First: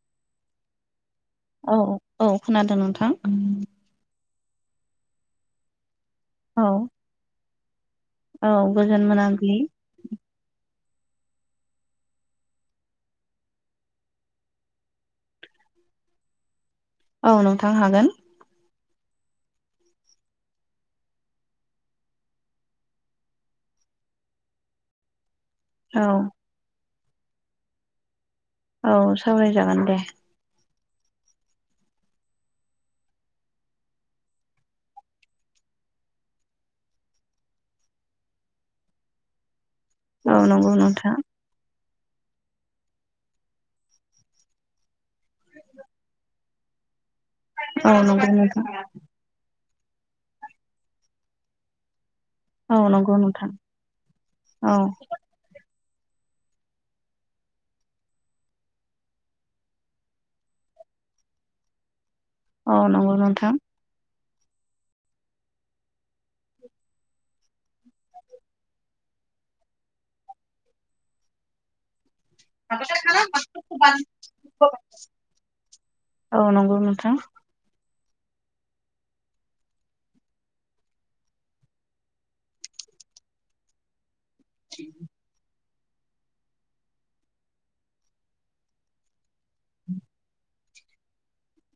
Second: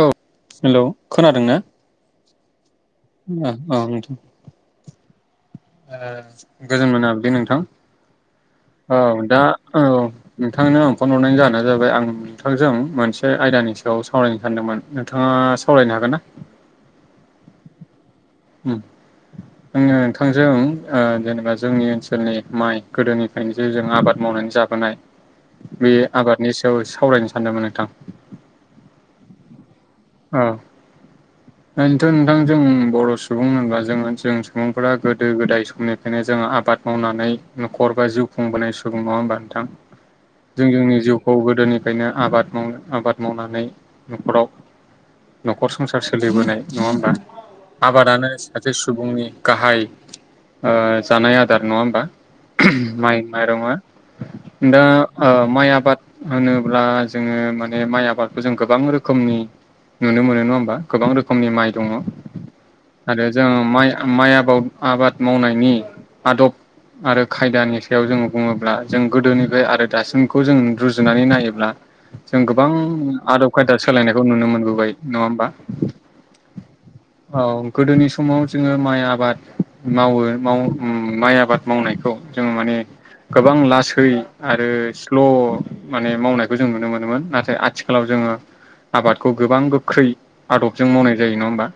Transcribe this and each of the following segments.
औ हेलौ खोनादों ना? औ औ खोनादों नोंथां। [unintelligible] अ नोंथां औ गोजोन मोनाबिलि नोंथां‌। औ गोजोन दा मोनाबिलि औ नोंथांनो आं फन हरनाय जाहोना जाबाय आं नोंथांजों मोनसे आयदानि सायाव सावरायनो सानदोंमोन नोंथाङा सावरायनो हागोन ना। औ नोंथां हागोन। उम आङो नोंथांजों जेनेबा जोंनि ओनसोलनि माइ गोदोनिफ्रायनो जे जों आबाद मावनानै जाबोनाय बे औ आबादनि सायाव सावरायनो सानदोंमोन नोंथां। औ सावरायजागोन दे। औ। ओरैनोथ' नोंथां जों बर' सुबुं होनबा जोङो जों सुबुंफोरा गोदो -गोदाय समनिफ्रायनो जोङो आबाद मावनानै न'खर बा जिउ खुंबोनाय सुबुंङा होनबा नोंथां। औ जों नंगौ जोंनि नोंथां जिउखौ गोदोनिफ्रायनो आबाद मावनो आबाद मावनानै न'खराव न'खर संसार सोलिबोनाय नङा होमबा औ नंगौ आबादानो नोंथां सासे सुबुंनि गाहाय ओ जानाय आदार नङा होमबा औ नंगौ माइ नोंथां माइरङा औ दा माइ आबाद होनोब्ला जोङो माने माइ आबादखौ जों गोबां रोखोमनि नुनो मोनो नङा होमबा गोबां रोखोमनि माइ दङ औ नंगौ आरो जों नोंथां माइ माइ आबाद आबाद मावनायनि आदब आरो खायदानि सायाव जोङो बुङोब्ला जों गोदोनिफ्राय आरो दासिमखौ जों रुजुनानै नायोब्ला जों गोबां आदब खायदा सोलायनायखौ नुनो मोनो। नङा होनबा। औ नंगौ नोंथां औ गोदोनि समाव जोङो माइ आबाद मावो माइ आबाद मावनायखौ जोङो माने गोबां लासै आरो स्ल' माने मावनायखौ जों नुनो मोनोमोन नाथाय आथिखालाव जोङो आबाद गोबां गोख्रै आदबजों मावनाय जायो नङा होमबा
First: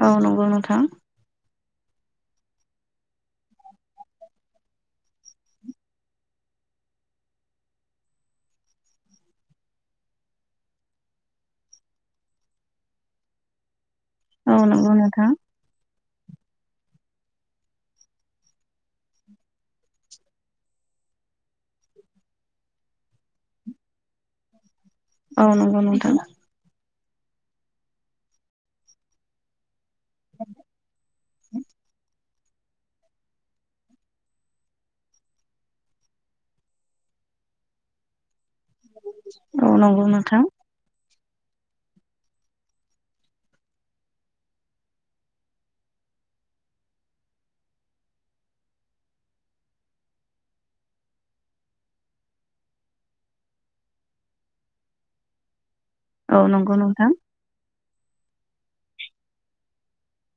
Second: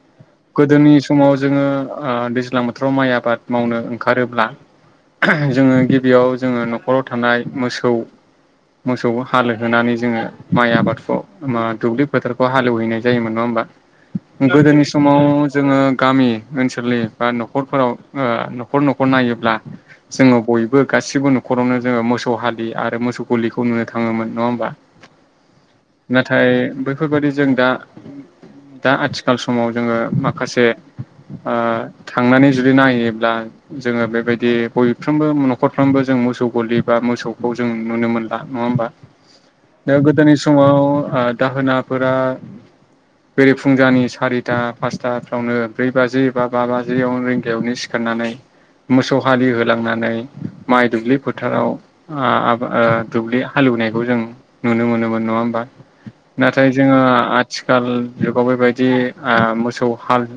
औ नंगौ नोंथां औ नंगौ नोंथां गोदोनि सम समाव जोङो ओ दैज्लां बोथोराव माइ आबाद मावनो ओंखारोब्ला जोङो गिबियाव जोङो न'खराव थानाय मोसौ मोसौखौ हालोहोनानै जोङो माइ आबादखौ मा दुब्लि फोथारखौ हालेवहैनाय जायोमोन नङा होमबा औ गोदोनि नंगौ समाव नोंथां जोङो गामि ओनसोलनि बा न'खरफोराव ओ न'खर न'खर नायोब्ला जोङो बयबो गासिबो न'खरावनो जोङो मोसौ हालि आरो मोसौ गलिखौ नुनो थाङोमोन नङा होमबा। औ नाथाय बैफोरबादि जों दा दा आथिखाल समाव जोङो माखासे ओ थांनानै जुदि नायोब्ला जोङो बेबायदि बयफ्रोमबो न'खरफ्रामबो जों मोसौ गलि बा मोसौखौ जों नुनो मोनो नङा होमबा दा नंगौ गोदोनि नोंथां समाव ओ दाहोनाफोरा [inaudible] बेरि फुंजानि सारिथा पासथाफ्रावनो ब्रै बाजि बा बा बाजियाव रिंगायावनो सिखारनानै मोसौ हालि होलांनानै माइ दुब्लि फोथाराव आ आबा दुब्लि हालेवनायखौ जों नुनो मोनोमोन नङा होमबा औ नाथाय नंगौ जोङो नोंथां आथिखाल जुगाव बेबायदि ओ मोसौ हाल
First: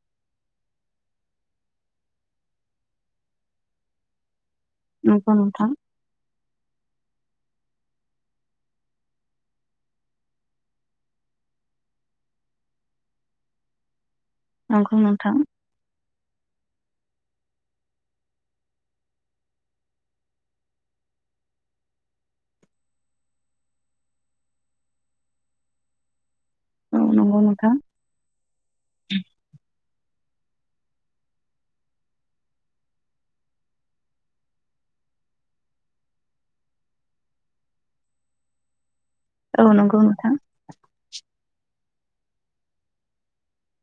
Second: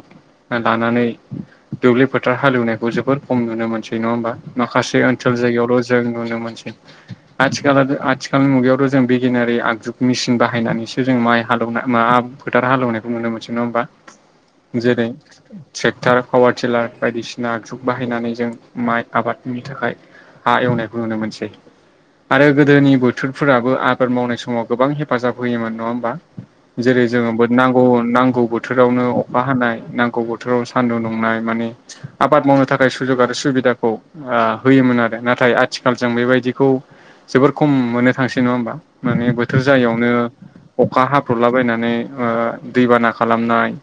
ना दानानै दुब्लि फोथार हालेवनायखौ जोबोर खम नुनो मोनसै नङा होमबा माखासे नंगौ ओनसोल नोंथां जायगायावल' जों नुनो मोनसै आथि आथिखालनि मुगायावथ' जों बिगियानारि आगजुग मेसिन बाहायनानै बिसोर जों माइ हालेवनाय मा फोथार हालेवनायखौ नुनो मोनसै नङा होमबा नंगौ जेरै नोंथां ट्रेक्टर पावार टिलार बायदिसिना जुग बाहायनानै जों माइ आबादनि थाखाय हा एवनायखौ नुनो मोनसै। आरो गोदोनि बोथोरफोराबो आबाद मावनाय समाव गोबां हेफाजाब होयोमोन। नङा होमबा औ जेरै नंगौ जोङो नोंथां नांगौ नांगौ बोथोरावनो अखा हानाय नांगौ बोथोराव सान्दुं दुंनाय माने आबाद मावनो थाखाय सुजुग आरो सुबिदाखौ होयोमोन आरो नाथाय आथिखाल जों बेबायदिखौ जोबोर खम मोननो थांसै नङा होमबा। माने औ बोथोर नंगौ जायैयावनो नोंथां अखा हाब्र'लाबायनानै ओ दैबाना खालामनाय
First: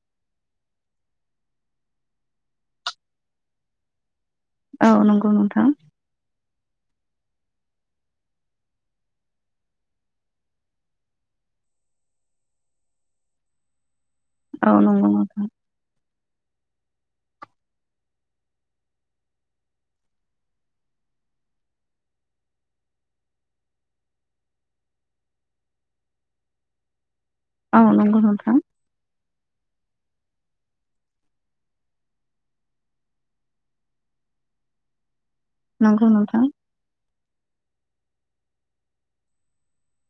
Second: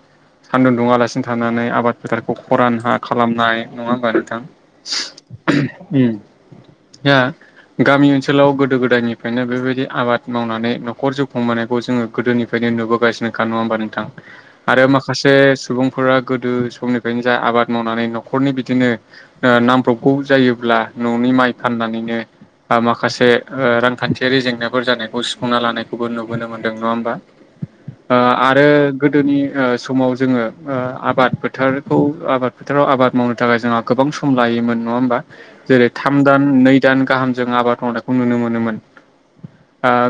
सान्दुं दुङालासिनो थानानै आबाद फोथारखौ खरान हा खालामनाय नङा होमबा नोंथां औ नंगौ नोंथां ओहुम ओम या गामि ओनसोलाव गोदो गोदायनिफ्रायनो बेबायदि आबाद मावनानै न'खर जिउखांबोनाय खौ जोङो गोदोनिफ्राय नुबोगासिनो नङा होनबा नोंथां औ आरो नंगौ नोंथां माखासे सुबुं फोरा गोदो समनिफ्रायनो जा आबाद मावनानै न'खरनि बिदिनो ओ नांफ्रबगौ जायोब्ला न'नि माइ फाननानैनो बा माखासे ओ रांखान्थियारि जेंनाफोर जानायखौ सुफुंना लानायखौबो नुब बोनो मोनदों नङा होमबा औ ओ नंगौ नोंथां आरो गोदोनि ओ समाव जोङो आबाद फोथारखौ आबाद फोथाराव आबाद मावनो थाखाय जोंहा गोबां सम लायोमोन नङा होमबा जेरै नंगौ थाम नोंथां दान नै दान गाहामजों आबाद मावनायखौ नुनो मोनोमोन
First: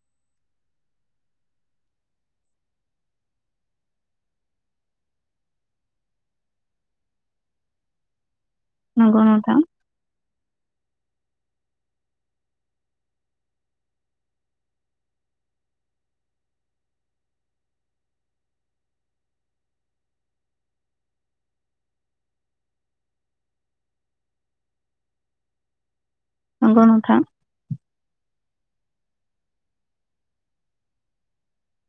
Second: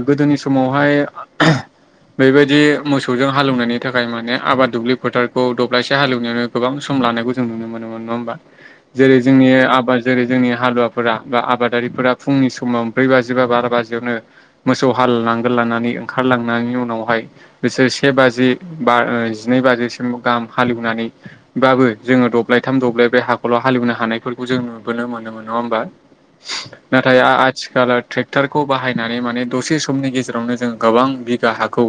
गोदोनि समावहाय ओहुम बेबायदि मोसौजों हालेवनायनि थाखाय माने आबाद दुब्लि फोथारखौ दब्लायसे हालेवनायानो गोबां सम लानायखौ जों नुनो मोनोमोन नङा होमबा जेरै नंगौ जोंनि नोंथां आबाद जेरै जोंनि हालुवाफोरा बा आबादारिफोरा फुंनि समाव ब्रै बाजि बा बार' बाजियावनो मोसौ हाल नांगोल लानानै ओंखारलांनायनि उनावहाय बिसोर से बाजि बा जिनै बाजिसिम गाहाम हालेवनानै बाबो जोङो दब्लायथाम दब्लाय बे हाखल' हालेवनो हानायफोरखौ जों नुबोनो मोनोमो नङा होमबा नंगौ नाथाय नोंथां आ आथिखालाव ट्रेक्टरखौ बाहायनानै माने दसे समनि गेजेरावनो जों गोबां बिगा हाखौ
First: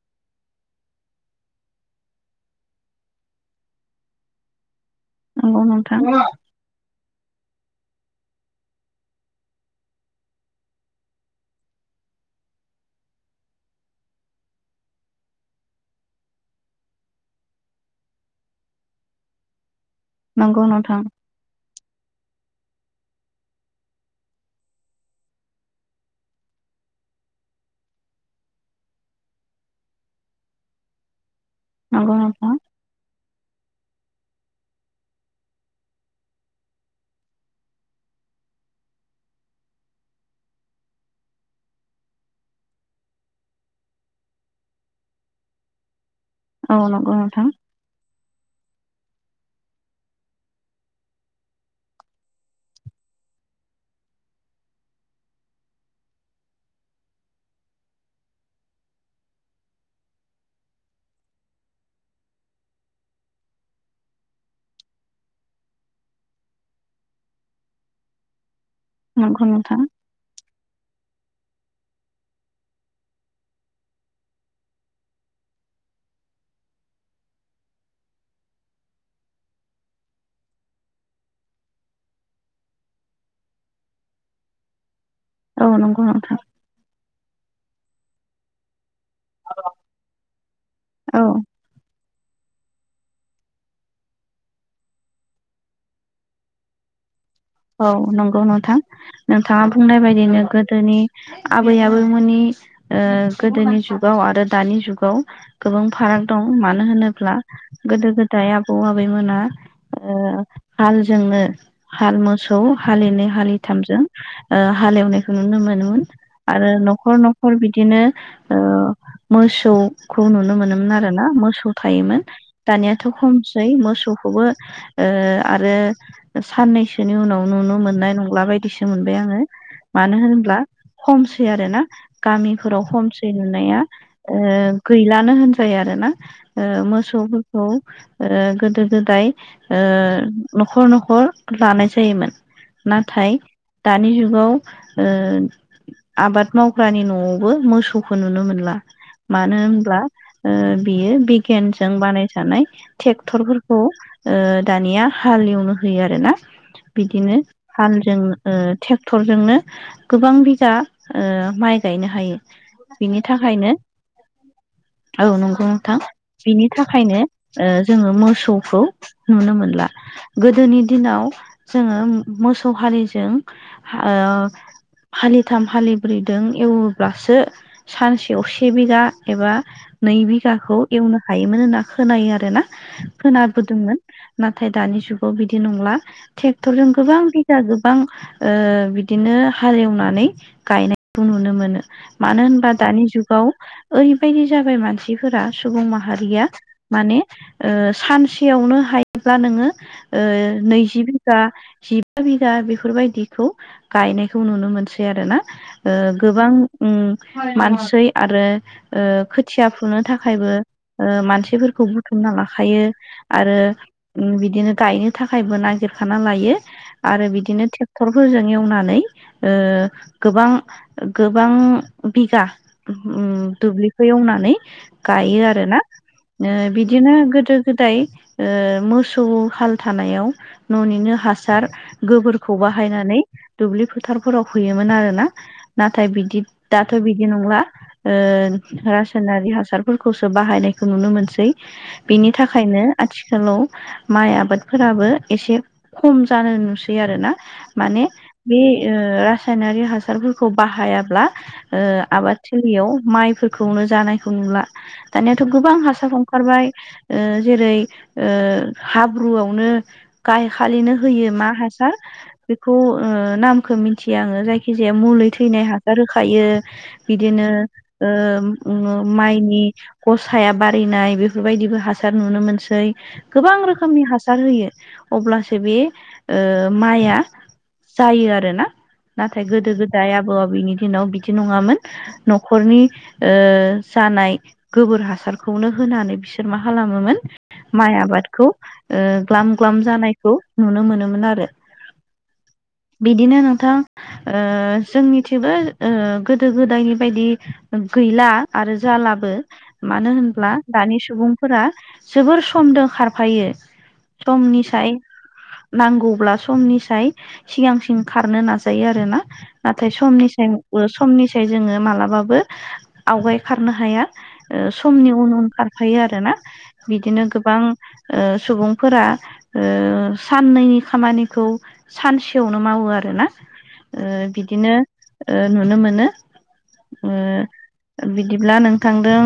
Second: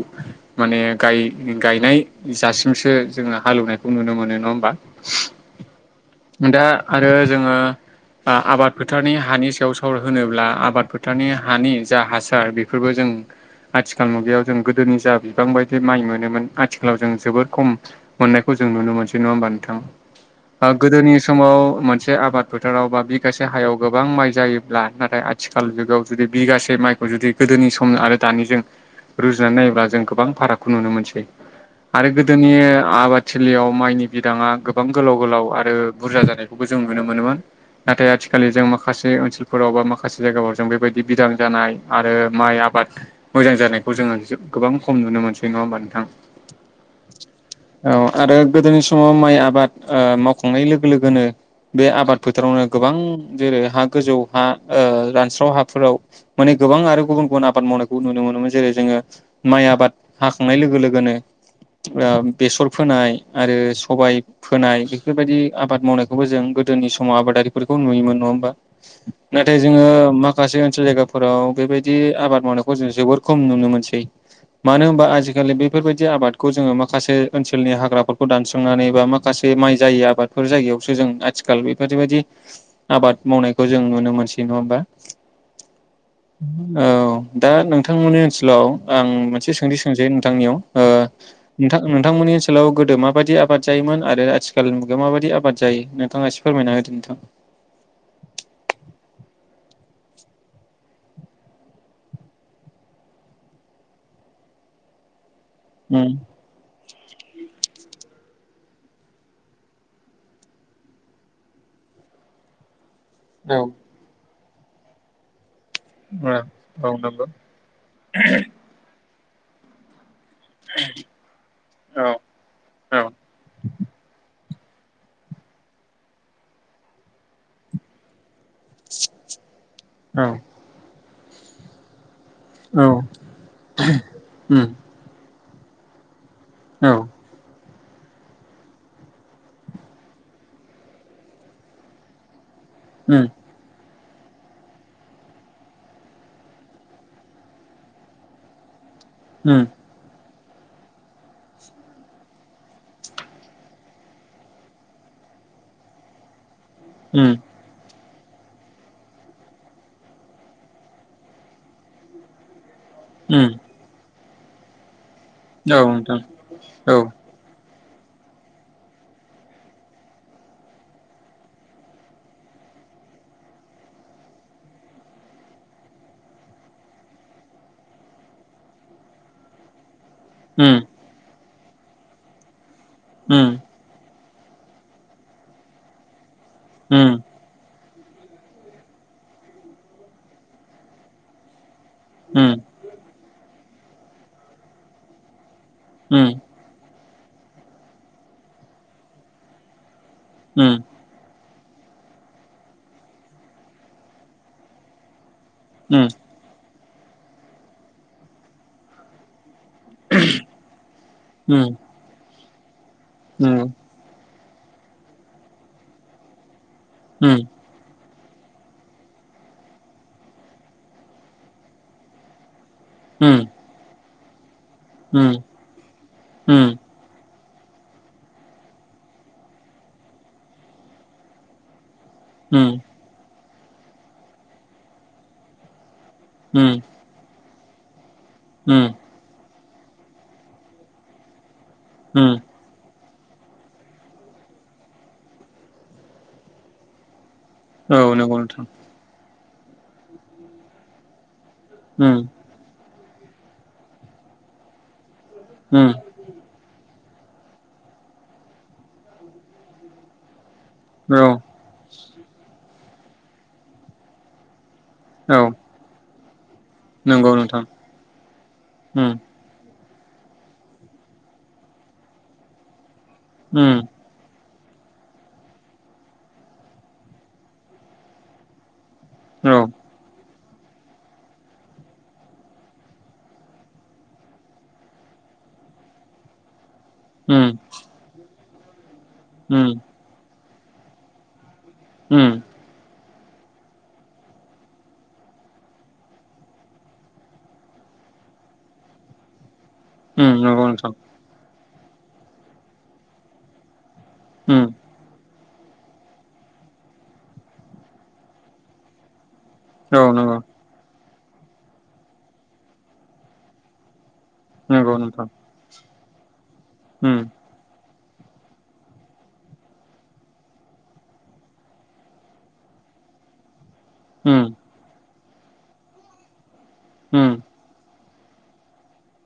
माने गाय गायनाय जासिमसो जोङो हालेवनायखौ नुनो मोनो नङा होमबा नोंगौ नोंथां दा आरो जोङो आबाद फोथारनि हानि सायाव साव होनोब्ला आबाद फोथारनि हानि जा हासार बेफोरबो जों आथिखाल मुगायाव जों गोदोनि जा बिबां बायदि माइ मोनोमोन आथिखालाव जों जोबोद खम मोननायखौ जों नुनो मोनसै नङा होमबा नोंथां नंगौ ओ नोंथां गोदोनि समाव मोनसे आबाद फोथाराव बा बिगासे हायाव गोबां माइ जायोब्ला नाथाय आ थिखाल जुगाव जुदि बिगासे माइखौ जुदि गोदोनि सम आरो दानिजों रुजुनानै नायोब्ला जों गोबां फारागखौ नुनो मोनसै आरो नंगौ गोदोनि नोंथां आबाद थिलियाव माइनि बिदाङा गोबां गोलाव गोलाव आरो बुरजा जानायखौबो जों नुनो मोनोमोन नाथाय आथिखाललि जों माखासे ओनसोलफोराव बा माखासे जायगाफोराव जों बेबायदि बिदां जानाय आरो माइ आबाद मोजां जानायखौ जोङो गोबां खम नुनो मोनसै नङा होमबा नोंथां औ नंगौ नोंथां औ आरो गोदोनि समाव माइ आबाद ओ मावखांनाय लोगो लोगोनो बे आबाद फोथारावनो गोबां जेरै हा गोजौ हा ओ रानस्राव हाफोराव माने गोबां आरो गुबुन गुबुन आबाद मावनाय नुनो मोनोमोन जेरै जोङो माइ आबाद हाखांनाय लोगो लोगोनो ओ बेसर फोनाय आरो सबाय फोनाय बेफोरबायदि आबाद मावनायखौबो जों गोदोनि समाव आबादारिफोरखौ नुयोमोन नङा होमबा? नंगौ नाथाय नोंथां जोङो माखासे ओनसोल जायगाफोराव बेबायदि आबाद मावनायखौ जोबोर खम नुनो मोनसै। मानो होनबा आजिखालि बेफोरबायदि आबादखौ जोङो माखासे ओनसोलनि हाग्राफोरखौ दानस्रांनानै बा मा माखासे माइ जायै आबादफोर जायगायावसो जों आथिखाल बेफोरबायदि आबाद मावनायखौ जों नुनो मोनसै नङा होमबा औ नंगौ नोंथां औ दा नोंथांमोननि ओनसोलाव आं मोनसे सोंथि सोंसै नोंथांनियाव औ औ नोंथां नोंथांमोननि ओनसोलाव गोदो माबायदि आबाद जायोमोन आरो आथिखालनि मुगायाव माबायदि आबाद जायो नोंथाङा इस फोरमायना होदो नोंथां। औ नंगौ नोंथां। नोंथाङा बुंनाय बायदिनो गोदोनि आबै आबौमोननि ओ गोदोनि जुगाव आरो दानि जुगाव गोबां उम फाराग दं मानो होनोब्ला गोदो गोदाय आबौ आबैमोना ओ हालजोंनो हाल मोस सौ हालिनै हालिथामजों हालेवनायखौ नुनो मोनोमोन। औ आरो औ न'खर नंगौ न'खर बिदिनो ओ मोसौ खौ नुनो मोनोमोन आरोना मोसौ औ थायोमोन दानियाथ' औ खमसै मोसौखौबो ओ आरो साननैसो बिसोरनि उनाव नुनो मोननाय नंला बायदिसो मोनबाय आङो मानो औ होनब्ला खमसै आरो ना गामिफोराव औ खमसै नुनाया ओ उम गैलानो होनजायो आरो ना ओ औ मोसौफो ओ गोदो गोदाय ओ न'खर न'खर ला जायोमोन उम नाथाय दानि जुगाव ओ आबाद मावग्रानि न'आवबो मोसौखौ नुनो मोनला मानो उम होनब्ला बियो बिगियानजों बानायजानाय ट्रेक्टरफोरखौ ओ दानिया हालेवनो होयो आरोना। उम बिदिनो हालजों ओ ट्रेक्टरजोंनो गोबां बिगा ओ माइ गायनो हायो बिनि उम थाखायनो औ नंगौ नोंथां बिनि औ थाखायनो ओ जोङो मोसौखौ नुनो मोनला गोदोनि दिनाव जोङो मोसौ हालिजों ओ हालिथाम हालिब्रैदों एवोब्लासो सानसेयाव से बिघा एबा नै बि औ गाखौ एवनो हायोमोन होनना खोनायो आरो ना खोनाबोदोंमोन। नाथाय दानि जुगाव बिदि नंला ट्रेक्टरजों गोबां गोबां ओ बिदिनो हालेवनानै गायनायखौ नुनो मोनो। मानो होनबा दानि जुगाव ओरैबायदि जाबाय मानसिफोरा सुबुं माहारिया नंगौ माने ओ सानसेयावनो हायोब्ला नोङो ओ नैजि बि गा जिबा बिघा बेफोरबायदिखौ गायनायखौ नुनो मोनसै आरो ना। ओ गोबां उम मानसै आरो ओ थिया फुनो थाखायबो मानसिफोरखौ बुथुमना लाखायो आरो बिदिनो गायनो थाखायबो नागिरखाना लायो आरो बिदिनो टे क्टरफोरजों एवनानै ओ गोबां गोबां बिगा उम होम दुब्लिखौ एवनानै गाइयो आरो ना ओ बिदि बिदिनो गोदो गोदाय ओ मोसौ हाल थानायाव न'निनो हासार गोबोरखौ बाहायनानै दुब्लि फोथारफोराव फोयोमोन आरोना नाथाय बिदि नोंथां दाथ' बिदि नंला। ओ रासायनारि हासारफोरखौसो बाहायनायखौ नुनो मोनसै बिनि थाखाय थाखायनो आथिखालाव माइ आबादफोराबो एसे खम जानाय नुसै आरोना माने उम बे ओ रासायनारि हासारफोरखौ बाहायाब्ला ओ आबाद लियाव माइफोरखौनो जानायखौ नुला दानियाथ' गोबां हा उम [unintelligible] ओंखारबाय ओ जेरै ओ हाब्रुआवनो गायखालिनो औ होयो मा हासार बेखौ नामखो मिथिया आङो जाय खि जाया मुलै औ थैनाय हासार होखायो। नंगौ नोंथां बिदिनो ओ उम माइनि गसाया बारिनाय बेफोरबायदिबो हासार नुनो मोनसै। गोबां उम रोखोमनि हासार होयो। अब्लासो बे ओ माइआ जायो आरोना नाथाय औ गोदो गोद जाय आबौ आबैनि दिनाव बिदि नङामोन न'खरनि ओ जानाय गोबोर हासारखौनो होनानै बिसोर मा खालामोमोन उम माइ आबादखौ ओ ग्लाम उम ग्लाम जानायखौ नुनो मोनोमोन आरो। उम बिदिनो नोंथां ओ जोंनिथिबो ओ गोदो गोदायनि बायदि गैला। आरो जालाबो। मानो उम होनब्ला नंगौ नोंथां दानि सुबुंफोरा जोबोर समदों खारफायो समनि उम फ्राय नांगौब्ला समनिसाय सिगांसिन खारनो नाजायो आरोना। नाथाय औ नंगौ समनिसाय ओ समनिसाय जोङो मालाबाबो आवगाय खारनो हाया। ओ नंगौ समनि नोंथां उन उन खारफायो आरोना उम बिदिनो गोबां ओ सुबुंफोरा ओ साननैनि खामानिखौ सानसेयावनो मावो आरोना। ओ उम बिदिनो ओ नुनो मोनो उम ओ बिदिब्ला नोंथांदों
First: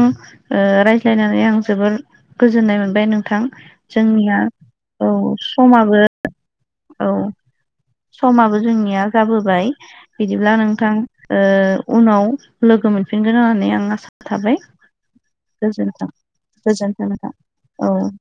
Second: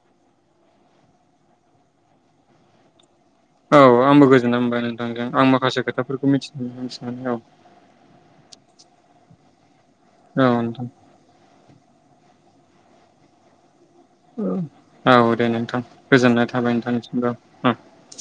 ओ रायज्लायनानै आं जोबोर गोजोननाय मोनबाय नोंथां। औ आंबो जोंनिया गोजोननाय मोनबाय औ नोंथांजों आं माखासे समाबो खोथाफोरखौ मिथि-मिथिनानै औ। समाबो जोंनिया जाबोबाय बिदिब्ला नोंथां ओ उनाव लोगो मोनफिनगोन होननानै आं आसा थाबाय औ दे नोंथां गोजोनथों गोजोननाय थाबाय गोजोनथों नोंथांनिसिमबो नोंथां औ।